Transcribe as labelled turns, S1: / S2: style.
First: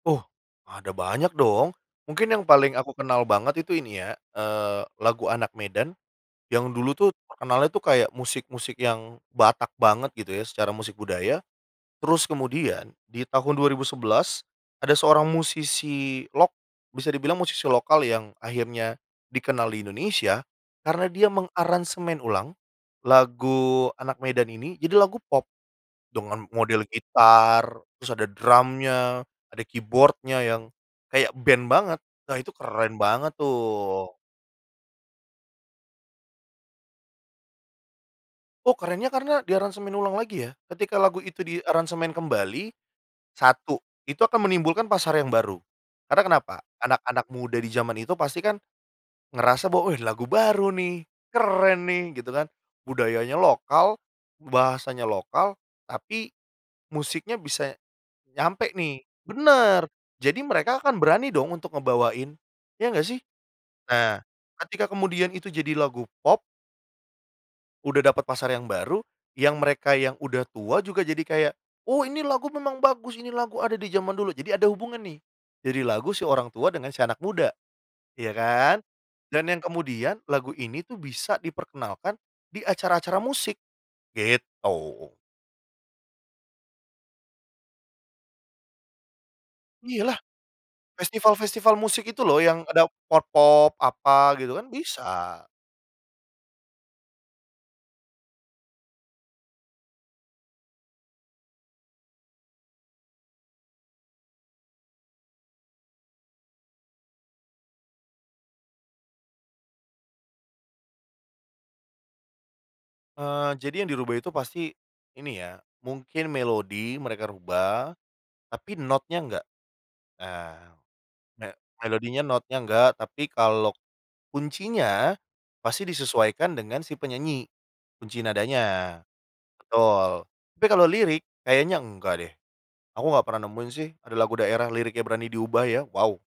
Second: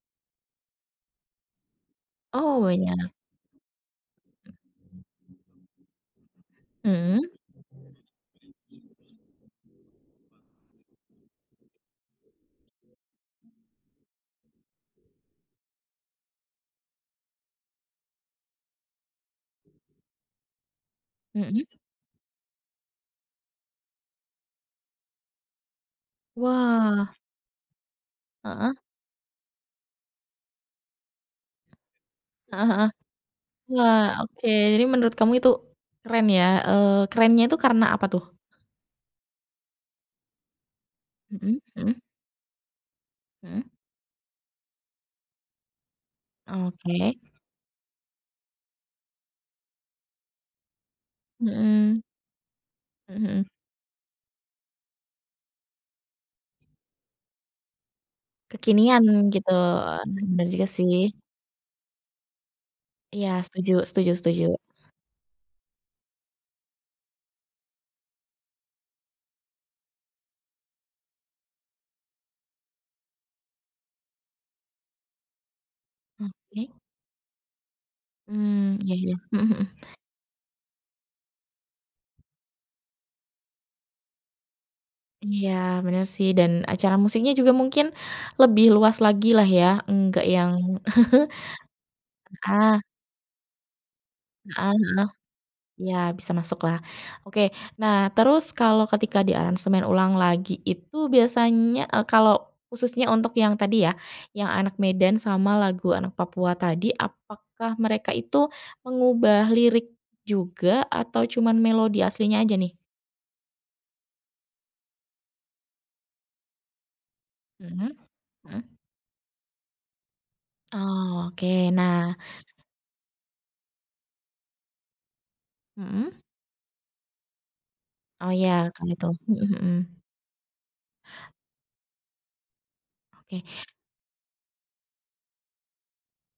S1: Oh, ada banyak dong. Mungkin yang
S2: Oh,
S1: paling aku
S2: iya.
S1: kenal banget itu ini ya, eee, lagu Anak Medan yang dulu tuh
S2: Mhm.
S1: terkenalnya tuh kayak musik-musik yang Batak banget gitu ya, secara musik budaya. Terus kemudian, di tahun 2011, ada seorang musisi lok bisa dibilang musisi lokal yang akhirnya dikenal di Indonesia, karena dia
S2: Mhm.
S1: mengaransemen ulang lagu Anak Medan ini jadi lagu pop, dengan model
S2: Wah.
S1: gitar, terus ada
S2: Heeh.
S1: drumnya, ada keyboard-nya yang kayak band banget, wah itu
S2: Heeh heeh.
S1: keren banget
S2: Wah
S1: tuh.
S2: oke, jadi menurut kamu itu, keren ya, eee, kerennya itu karena apa tuh?
S1: Oh kerennya karena diaransemen ulang lagi ya, ketika lagu itu
S2: Mhm mhm.
S1: diaransemen kembali,
S2: Mhm.
S1: 1, itu akan menimbulkan pasar yang baru, karena kenapa?
S2: Oke.
S1: Anak-anak muda di zaman itu pasti kan ngerasa bahwa, "Eh lagu baru nih, keren
S2: Mhm.
S1: nih!" gitu kan.
S2: Mhm
S1: Budayanya
S2: mhm.
S1: lokal, bahasanya lokal, tapi musiknya bisa nyampe
S2: Kekinian
S1: nih.
S2: gitu,
S1: Bener. Jadi
S2: bener juga
S1: mereka
S2: sih.
S1: akan berani dong untuk ngebawain, ya nggak sih?
S2: Iya, setuju setuju
S1: Nah,
S2: setuju.
S1: ketika kemudian itu jadi lagu pop udah dapat pasar yang baru, yang mereka yang udah tua juga jadi kayak, "Oh ini lagu memang bagus, ini lagu ada di zaman dulu!" jadi ada hubungan nih, jadi lagu si orang tua
S2: Oke.
S1: dengan si anak muda, iya
S2: Mmm,
S1: kan?
S2: iya iya. Mhm
S1: Dan yang
S2: mhm.
S1: kemudian lagu ini tuh bisa diperkenalkan di acara-acara musik, gitu.
S2: Iya bener sih, dan acara musiknya juga mungkin lebih luas lagi lah ya
S1: Iya lah.
S2: enggak yang
S1: Festival-festival musik itu loh yang
S2: heeh.
S1: ada pop-pop, apa, gitu kan
S2: Heeh, noh
S1: bisa.
S2: ya bisa masuklah. Oke, nah terus kalau ketika diaransemen ulang lagi itu biasanya, eee, kalau khususnya untuk yang tadi ya, yang Anak Medan sama lagu Anak Papua tadi apakah mereka itu mengubah lirik juga atau cuman melodi aslinya aja nih?
S1: Eee, jadi yang dirubah itu pasti ini ya, mungkin melodi mereka rubah,
S2: Mhm,
S1: tapi
S2: mhm.
S1: notnya enggak, eee,
S2: Oh
S1: ne
S2: oke, nah
S1: melodinya, notnya enggak, tapi kalau kuncinya pasti
S2: Mhm.
S1: disesuaikan dengan si penyanyi, kunci
S2: Oh ya, kan
S1: nadanya.
S2: itu mhm mhm.
S1: Betul, tapi kalau lirik kayaknya enggak deh. Aku nggak
S2: Oke.
S1: pernah nemuin sih ada lagu daerah liriknya berani diubah ya, wow.